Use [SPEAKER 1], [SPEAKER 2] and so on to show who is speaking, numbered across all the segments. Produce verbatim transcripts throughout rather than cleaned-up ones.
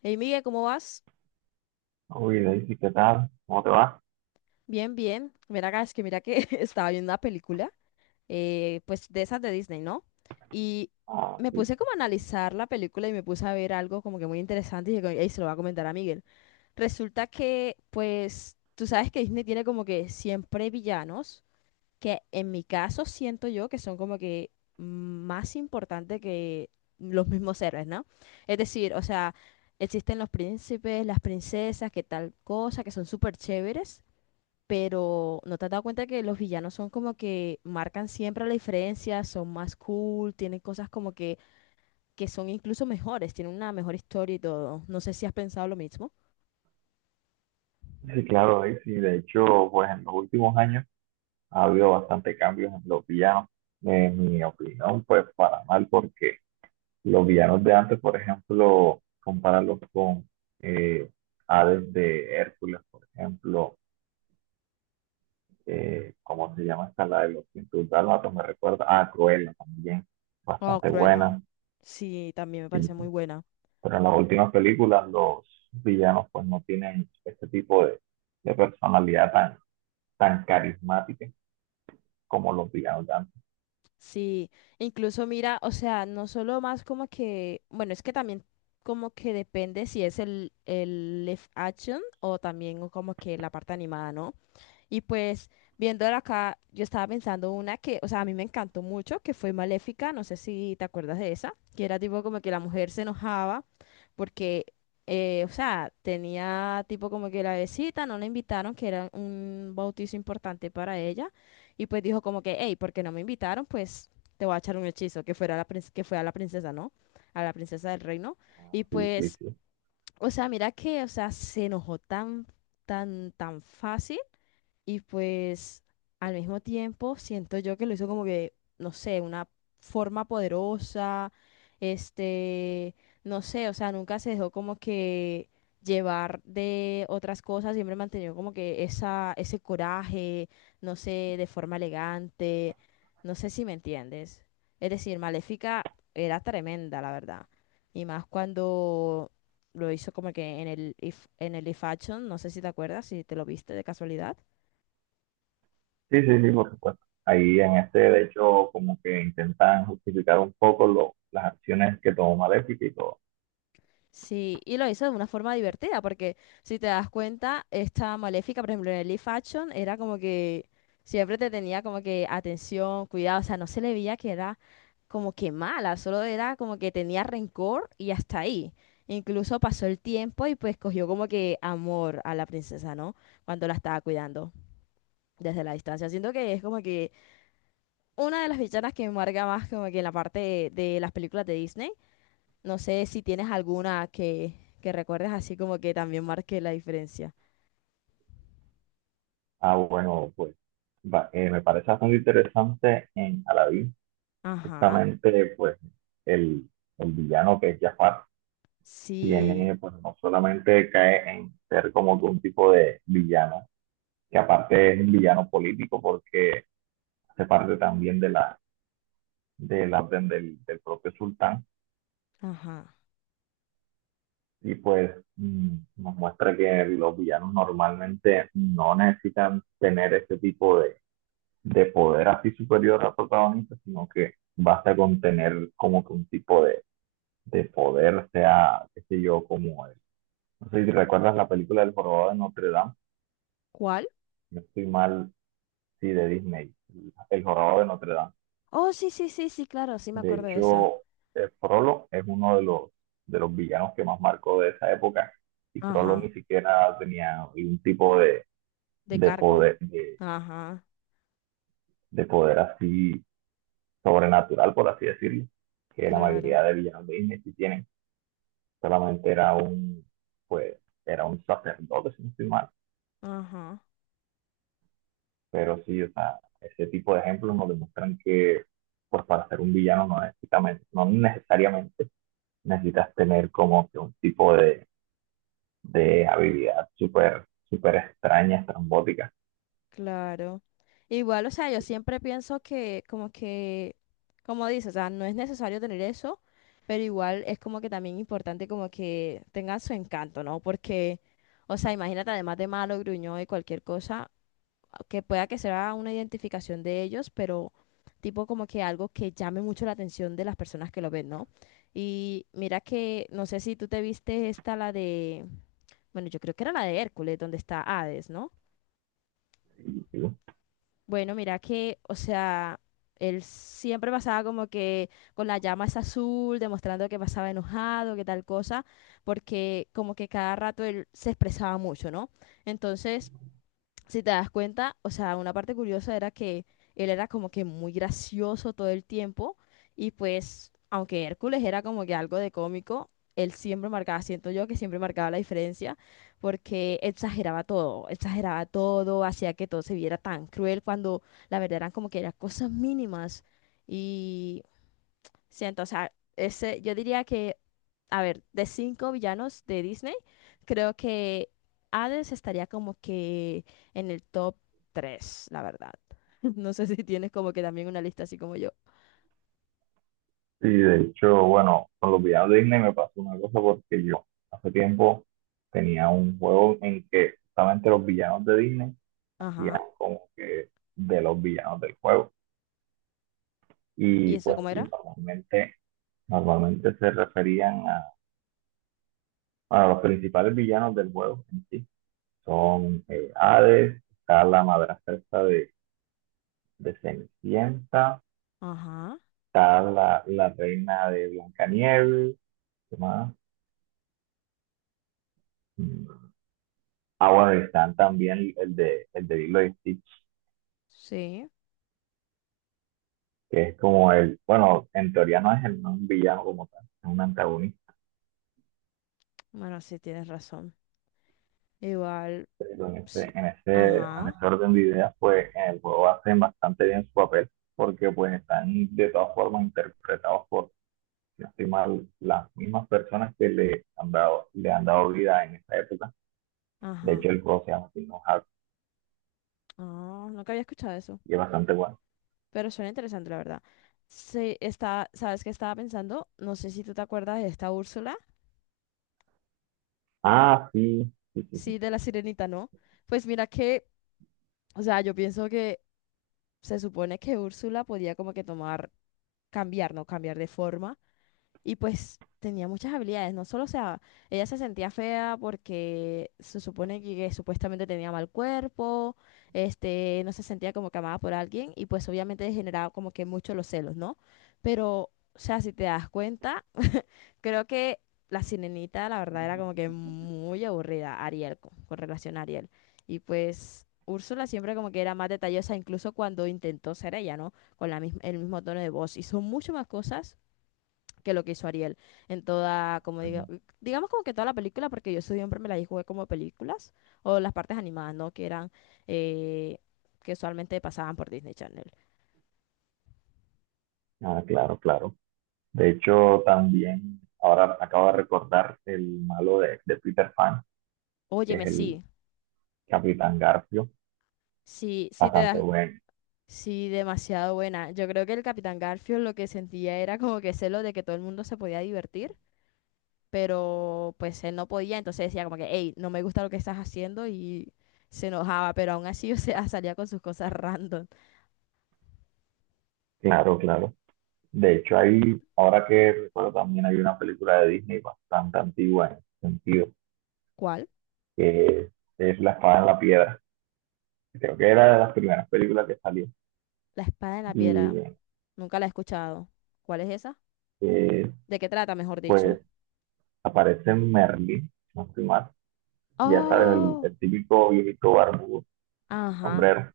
[SPEAKER 1] Hey Miguel, ¿cómo vas?
[SPEAKER 2] Uy, Daisy, ¿qué tal? ¿Cómo te va?
[SPEAKER 1] Bien, bien. Mira acá, es que mira que estaba viendo una película, eh, pues de esas de Disney, ¿no? Y
[SPEAKER 2] Ah,
[SPEAKER 1] me
[SPEAKER 2] sí,
[SPEAKER 1] puse como a analizar la película y me puse a ver algo como que muy interesante y dije, "Ey, se lo voy a comentar a Miguel. Resulta que, pues, tú sabes que Disney tiene como que siempre villanos, que en mi caso siento yo que son como que más importantes que los mismos héroes, ¿no? Es decir, o sea, existen los príncipes, las princesas, que tal cosa, que son súper chéveres, pero ¿no te has dado cuenta que los villanos son como que marcan siempre la diferencia, son más cool, tienen cosas como que, que son incluso mejores, tienen una mejor historia y todo? No sé si has pensado lo mismo.
[SPEAKER 2] sí, claro, Daisy. De hecho, pues en los últimos años ha habido bastante cambios en los villanos. En mi opinión, pues para mal, porque los villanos de antes, por ejemplo, compararlos con eh, Hades de Hércules, por ejemplo, eh, ¿cómo se llama esta? La de los cien dálmatas, me recuerda. Ah, Cruella también,
[SPEAKER 1] Oh,
[SPEAKER 2] bastante
[SPEAKER 1] Cruella.
[SPEAKER 2] buena.
[SPEAKER 1] Sí, también me
[SPEAKER 2] Sí,
[SPEAKER 1] parece muy
[SPEAKER 2] sí.
[SPEAKER 1] buena.
[SPEAKER 2] Pero en las últimas películas los villanos pues no tienen este tipo de, de personalidad tan, tan carismática como los villanos de antes.
[SPEAKER 1] Sí, incluso mira, o sea, no solo más como que, bueno, es que también como que depende si es el, el live action o también como que la parte animada, ¿no? Y pues viéndola acá, yo estaba pensando una que, o sea, a mí me encantó mucho, que fue Maléfica, no sé si te acuerdas de esa, que era tipo como que la mujer se enojaba porque, eh, o sea, tenía tipo como que la besita, no la invitaron, que era un bautizo importante para ella, y pues dijo como que, hey, ¿porque no me invitaron? Pues te voy a echar un hechizo, que fuera la prin- que fue a la princesa, ¿no? A la princesa del reino. Y
[SPEAKER 2] Sí, sí,
[SPEAKER 1] pues,
[SPEAKER 2] sí.
[SPEAKER 1] o sea, mira que, o sea, se enojó tan, tan, tan fácil y pues al mismo tiempo siento yo que lo hizo como que, no sé, una forma poderosa, este, no sé, o sea, nunca se dejó como que llevar de otras cosas, siempre mantenió como que esa, ese coraje, no sé, de forma elegante, no sé si me entiendes. Es decir, Maléfica era tremenda, la verdad. Y más cuando lo hizo como que en el, If- en el If Action, no sé si te acuerdas, si te lo viste de casualidad.
[SPEAKER 2] Sí, sí, sí, por supuesto. Ahí en este, de hecho, como que intentan justificar un poco lo- las acciones que tomó Maléfica y todo.
[SPEAKER 1] Sí, y lo hizo de una forma divertida, porque si te das cuenta, esta Maléfica, por ejemplo, en el live action, era como que siempre te tenía como que atención, cuidado, o sea, no se le veía que era como que mala, solo era como que tenía rencor y hasta ahí. Incluso pasó el tiempo y pues cogió como que amor a la princesa, ¿no? Cuando la estaba cuidando desde la distancia. Siento que es como que una de las villanas que me marca más como que en la parte de, de las películas de Disney, no sé si tienes alguna que, que recuerdes así como que también marque la diferencia.
[SPEAKER 2] Ah, bueno, pues va- eh, me parece bastante interesante en Aladdin,
[SPEAKER 1] Ajá,
[SPEAKER 2] justamente pues el, el villano que es Jafar
[SPEAKER 1] sí,
[SPEAKER 2] tiene, pues no solamente cae en ser como que un tipo de villano que aparte es un villano político porque hace parte también de la, de la orden del, del propio sultán
[SPEAKER 1] ajá.
[SPEAKER 2] y pues mm, nos muestra que los villanos normalmente no necesitan tener ese tipo de, de poder así superior al protagonista, sino que basta con tener como que un tipo de, de poder, sea, qué sé yo, como el- No sé si recuerdas la película del jorobado de Notre Dame,
[SPEAKER 1] ¿Cuál?
[SPEAKER 2] no estoy mal, sí, de Disney, el jorobado de Notre Dame.
[SPEAKER 1] Oh, sí, sí, sí, sí, claro, sí me
[SPEAKER 2] De
[SPEAKER 1] acuerdo de esa.
[SPEAKER 2] hecho, eh, Frollo es uno de los, de los villanos que más marcó de esa época y Frollo
[SPEAKER 1] Ajá,
[SPEAKER 2] ni siquiera tenía ningún tipo de,
[SPEAKER 1] de
[SPEAKER 2] de
[SPEAKER 1] cargo.
[SPEAKER 2] poder, de,
[SPEAKER 1] Ajá,
[SPEAKER 2] de poder así sobrenatural, por así decirlo, que la
[SPEAKER 1] claro,
[SPEAKER 2] mayoría de villanos de Disney sí tienen. Solamente era un, pues, era un sacerdote, si no estoy mal.
[SPEAKER 1] ajá,
[SPEAKER 2] Pero sí, o sea, ese tipo de ejemplos nos demuestran que, pues, para ser un villano no necesitamente, no necesariamente necesitas tener como que un tipo de de habilidad súper, súper extraña, estrambótica.
[SPEAKER 1] claro. Igual, o sea, yo siempre pienso que como que, como dices, o sea, no es necesario tener eso, pero igual es como que también importante como que tengan su encanto, ¿no? Porque o sea, imagínate, además de malo, gruñón y cualquier cosa, que pueda que sea una identificación de ellos, pero tipo como que algo que llame mucho la atención de las personas que lo ven, ¿no? Y mira que, no sé si tú te viste esta, la de, bueno, yo creo que era la de Hércules, donde está Hades, ¿no?
[SPEAKER 2] Y,
[SPEAKER 1] Bueno, mira que, o sea, él siempre pasaba como que con la llama es azul, demostrando que pasaba enojado, que tal cosa, porque como que cada rato él se expresaba mucho, ¿no? Entonces, si te das cuenta, o sea, una parte curiosa era que él era como que muy gracioso todo el tiempo y pues, aunque Hércules era como que algo de cómico, él siempre marcaba, siento yo que siempre marcaba la diferencia porque exageraba todo, exageraba todo, hacía que todo se viera tan cruel cuando la verdad eran como que eran cosas mínimas, y siento, o sea, ese, yo diría que, a ver, de cinco villanos de Disney, creo que Hades estaría como que en el top tres, la verdad. No sé si tienes como que también una lista así como yo.
[SPEAKER 2] y de hecho, bueno, con los villanos de Disney me pasó una cosa porque yo hace tiempo tenía un juego en que justamente los villanos de Disney hacían
[SPEAKER 1] Ajá.
[SPEAKER 2] como que de los villanos del juego.
[SPEAKER 1] ¿Y
[SPEAKER 2] Y
[SPEAKER 1] eso
[SPEAKER 2] pues
[SPEAKER 1] cómo
[SPEAKER 2] sí,
[SPEAKER 1] era?
[SPEAKER 2] normalmente, normalmente se referían a, bueno, los principales villanos del juego en sí. Son eh, Hades, está la madrastra esta de, de Cenicienta.
[SPEAKER 1] Ajá.
[SPEAKER 2] Está la, la reina de Blancanieves, ¿qué más? Mm. Ah, bueno, y están también el de, el de Lilo y Stitch,
[SPEAKER 1] Sí.
[SPEAKER 2] que es como el, bueno, en teoría no es, el, no es un villano como tal, es un antagonista,
[SPEAKER 1] Bueno, sí, tienes razón. Igual.
[SPEAKER 2] pero en
[SPEAKER 1] s-
[SPEAKER 2] ese, en ese, en
[SPEAKER 1] Ajá.
[SPEAKER 2] ese orden de ideas, pues en el juego hacen bastante bien su papel, porque pues están de todas formas interpretados por si no estoy mal, las mismas personas que le han dado, le han dado vida en esta época. De hecho,
[SPEAKER 1] Ajá.
[SPEAKER 2] el juego se llama Kingdom Hearts
[SPEAKER 1] Ah, nunca había escuchado eso.
[SPEAKER 2] y es bastante bueno.
[SPEAKER 1] Pero suena interesante, la verdad. Sí, está, ¿sabes qué estaba pensando? No sé si tú te acuerdas de esta Úrsula.
[SPEAKER 2] Ah, sí, sí, sí, sí.
[SPEAKER 1] Sí, de la sirenita, ¿no? Pues mira que, o sea, yo pienso que se supone que Úrsula podía como que tomar, cambiar, ¿no? Cambiar de forma. Y pues tenía muchas habilidades, no solo, o sea, ella se sentía fea porque se supone que, que, supuestamente tenía mal cuerpo, este, no se sentía como que amada por alguien y pues obviamente generaba como que mucho los celos, ¿no? Pero, o sea, si te das cuenta, creo que la sirenita, la verdad, era como que muy aburrida, Ariel, con, con relación a Ariel. Y pues Úrsula siempre como que era más detallosa, incluso cuando intentó ser ella, ¿no? Con la mis- el mismo tono de voz. Hizo mucho más cosas que lo que hizo Ariel en toda, como digo,
[SPEAKER 2] Sí.
[SPEAKER 1] digamos como que toda la película, porque yo siempre me la jugué como películas o las partes animadas, ¿no? Que eran, eh, que usualmente pasaban por Disney Channel.
[SPEAKER 2] Ah, claro, claro. De hecho, también ahora acabo de recordar el malo de, de Peter Pan, que es
[SPEAKER 1] Óyeme,
[SPEAKER 2] el
[SPEAKER 1] sí,
[SPEAKER 2] Capitán Garfio.
[SPEAKER 1] sí, sí te
[SPEAKER 2] Bastante
[SPEAKER 1] das,
[SPEAKER 2] bueno.
[SPEAKER 1] sí, demasiado buena. Yo creo que el Capitán Garfield lo que sentía era como que celo de que todo el mundo se podía divertir, pero pues él no podía, entonces decía como que, hey, no me gusta lo que estás haciendo y se enojaba, pero aún así, o sea, salía con sus cosas random.
[SPEAKER 2] Claro, claro. De hecho, ahí, ahora que recuerdo, también hay una película de Disney bastante antigua en ese sentido,
[SPEAKER 1] ¿Cuál?
[SPEAKER 2] que es La espada en la piedra. Creo que era de las primeras películas que salió.
[SPEAKER 1] La espada en la piedra.
[SPEAKER 2] Y
[SPEAKER 1] Nunca la he escuchado. ¿Cuál es esa?
[SPEAKER 2] eh,
[SPEAKER 1] ¿De qué trata, mejor dicho?
[SPEAKER 2] pues aparece Merlin, si no estoy mal. Ya sabes, el,
[SPEAKER 1] Oh,
[SPEAKER 2] el típico viejito barbudo,
[SPEAKER 1] ajá,
[SPEAKER 2] sombrero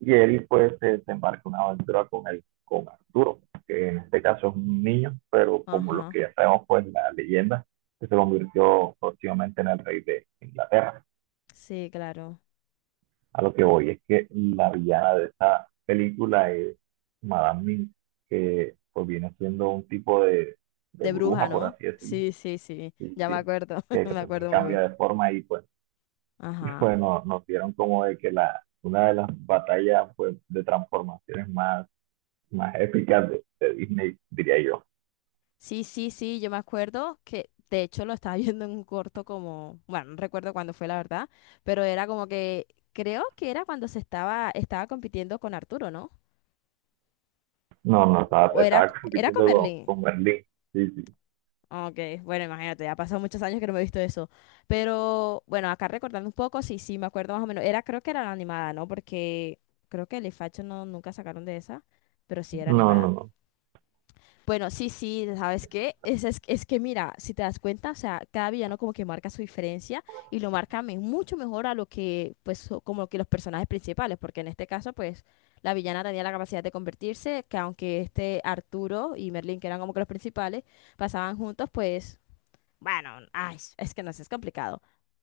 [SPEAKER 2] y él pues se, se embarca una aventura con él, con Arturo, que en este caso es un niño, pero como los
[SPEAKER 1] ajá.
[SPEAKER 2] que ya sabemos pues la leyenda, que se convirtió próximamente en el rey de Inglaterra.
[SPEAKER 1] Sí, claro.
[SPEAKER 2] A lo que voy es que la villana de esta película es Madame Mim, que pues viene siendo un tipo de, de
[SPEAKER 1] De bruja,
[SPEAKER 2] bruja, por
[SPEAKER 1] ¿no?
[SPEAKER 2] así decirlo,
[SPEAKER 1] Sí, sí, sí.
[SPEAKER 2] sí
[SPEAKER 1] Ya me
[SPEAKER 2] sí,
[SPEAKER 1] acuerdo.
[SPEAKER 2] que, que,
[SPEAKER 1] Me
[SPEAKER 2] también
[SPEAKER 1] acuerdo muy
[SPEAKER 2] cambia
[SPEAKER 1] bien.
[SPEAKER 2] de forma y pues, y
[SPEAKER 1] Ajá.
[SPEAKER 2] pues nos, nos dieron como de que la, una de las batallas pues, de transformaciones más más épicas de, de Disney, diría yo.
[SPEAKER 1] Sí, sí, sí. Yo me acuerdo que, de hecho, lo estaba viendo en un corto como, bueno, no recuerdo cuándo fue, la verdad, pero era como que, creo que era cuando se estaba, estaba compitiendo con Arturo, ¿no?
[SPEAKER 2] No, no, estaba,
[SPEAKER 1] O era,
[SPEAKER 2] estaba
[SPEAKER 1] c- era con
[SPEAKER 2] compitiendo
[SPEAKER 1] Merlín.
[SPEAKER 2] con, con Berlín. Sí, sí.
[SPEAKER 1] Ah, ok, bueno, imagínate, ya ha pasado muchos años que no me he visto eso. Pero bueno, acá recordando un poco, sí, sí, me acuerdo más o menos. Era, creo que era la animada, ¿no? Porque creo que el Facho no, nunca sacaron de esa, pero sí era
[SPEAKER 2] No, no,
[SPEAKER 1] animada.
[SPEAKER 2] no.
[SPEAKER 1] Bueno, sí, sí, ¿sabes qué? Es, es, es que mira, si te das cuenta, o sea, cada villano como que marca su diferencia y lo marca me- mucho mejor a lo que, pues, so- como que los personajes principales, porque en este caso, pues, la villana tenía la capacidad de convertirse, que aunque este Arturo y Merlin, que eran como que los principales, pasaban juntos, pues bueno, ay, es que no sé, es complicado.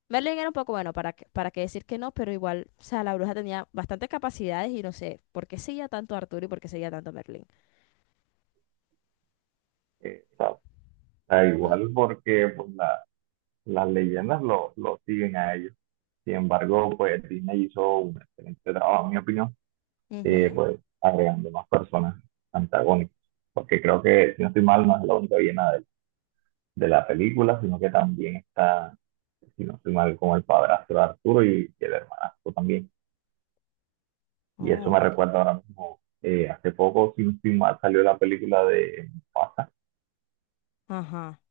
[SPEAKER 1] Merlin era un poco bueno, para, qué- para qué decir que no, pero igual, o sea, la bruja tenía bastantes capacidades y no sé por qué seguía tanto a Arturo y por qué seguía tanto a Merlin.
[SPEAKER 2] Eh, está, está
[SPEAKER 1] No-
[SPEAKER 2] igual porque pues, la- las leyendas lo, lo siguen a ellos. Sin embargo, pues Disney hizo un excelente trabajo, en mi opinión, eh,
[SPEAKER 1] Ujú.
[SPEAKER 2] pues agregando más personas antagónicas. Porque creo que, si no estoy mal, no es la única villana de, de la película, sino que también está, si no estoy mal, como el padrastro de Arturo y, y el hermanastro también. Y eso
[SPEAKER 1] Oh,
[SPEAKER 2] me
[SPEAKER 1] ok.
[SPEAKER 2] recuerda ahora mismo, eh, hace poco, sin estoy mal, salió la película de Mufasa
[SPEAKER 1] Ajá,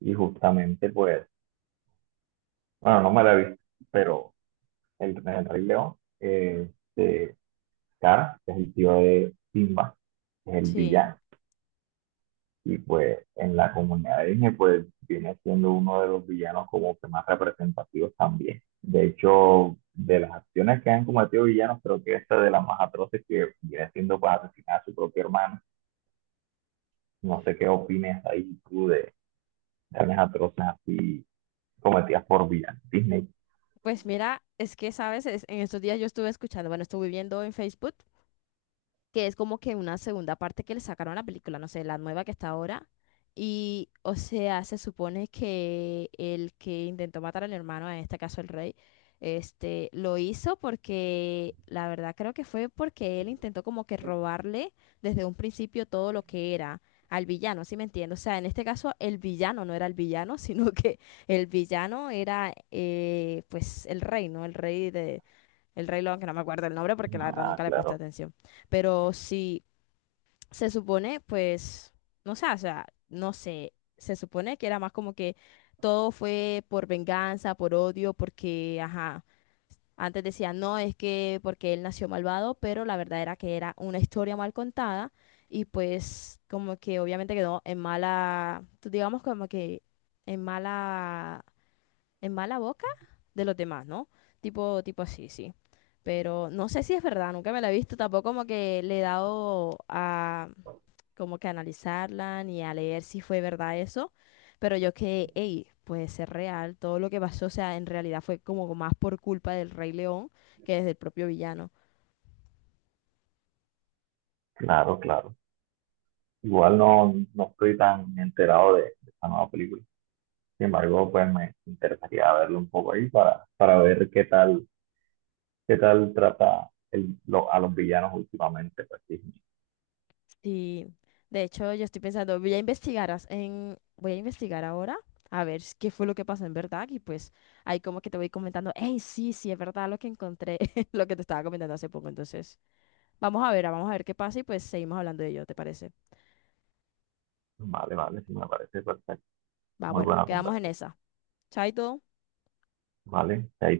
[SPEAKER 2] y justamente, pues, bueno, no me la he visto, pero el, el Rey León, eh, de Scar, que es el tío de Simba, que es el
[SPEAKER 1] sí.
[SPEAKER 2] villano, y pues en la comunidad de Disney, pues viene siendo uno de los villanos como que más representativos también. De hecho, de las acciones que han cometido villanos, creo que esta es de las más atroces que viene siendo pues asesinar a su propio hermano. No sé qué opinas ahí tú de, Ernest así cometidas por Vía Disney.
[SPEAKER 1] Pues mira, es que, ¿sabes? Es- en estos días yo estuve escuchando, bueno, estuve viendo en Facebook que es como que una segunda parte que le sacaron a la película, no sé, la nueva que está ahora. Y, o sea, se supone que el que intentó matar al hermano, en este caso el rey, este, lo hizo porque, la verdad creo que fue porque él intentó como que robarle desde un principio todo lo que era al villano, ¿sí me entiendes? O sea, en este caso el villano no era el villano, sino que el villano era, eh, pues, el rey, ¿no? El rey de, el Rey León, que no me acuerdo el nombre porque la verdad
[SPEAKER 2] Ah,
[SPEAKER 1] nunca le presté
[SPEAKER 2] claro,
[SPEAKER 1] atención. Pero sí, se supone, pues, no sé, o sea, no sé, se supone que era más como que todo fue por venganza, por odio, porque, ajá, antes decían, no, es que porque él nació malvado, pero la verdad era que era una historia mal contada y pues como que obviamente quedó en mala, digamos como que en mala en mala boca de los demás, ¿no? Tipo, tipo así, sí. Pero no sé si es verdad, nunca me la he visto, tampoco como que le he dado a como que analizarla ni a leer si fue verdad eso, pero yo que, hey, puede ser real, todo lo que pasó, o sea, en realidad fue como más por culpa del Rey León que desde el propio villano.
[SPEAKER 2] claro, claro. Igual no, no estoy tan enterado de, de esta nueva película. Sin embargo, pues me interesaría verlo un poco ahí para, para ver qué tal, qué tal trata el- lo- a los villanos últimamente. Pues, Disney.
[SPEAKER 1] Sí, de hecho yo estoy pensando, voy a investigar, as- en, voy a investigar ahora a ver s- qué fue lo que pasó en verdad y pues ahí como que te voy comentando, hey, sí, sí, es verdad lo que encontré, lo que te estaba comentando hace poco, entonces vamos a ver, ah, vamos a ver qué pasa y pues seguimos hablando de ello, ¿te parece?
[SPEAKER 2] Vale, vale, sí me parece perfecto.
[SPEAKER 1] Va,
[SPEAKER 2] Muy
[SPEAKER 1] bueno,
[SPEAKER 2] buena
[SPEAKER 1] quedamos en
[SPEAKER 2] conversación.
[SPEAKER 1] esa. Chaito.
[SPEAKER 2] Vale, chaito.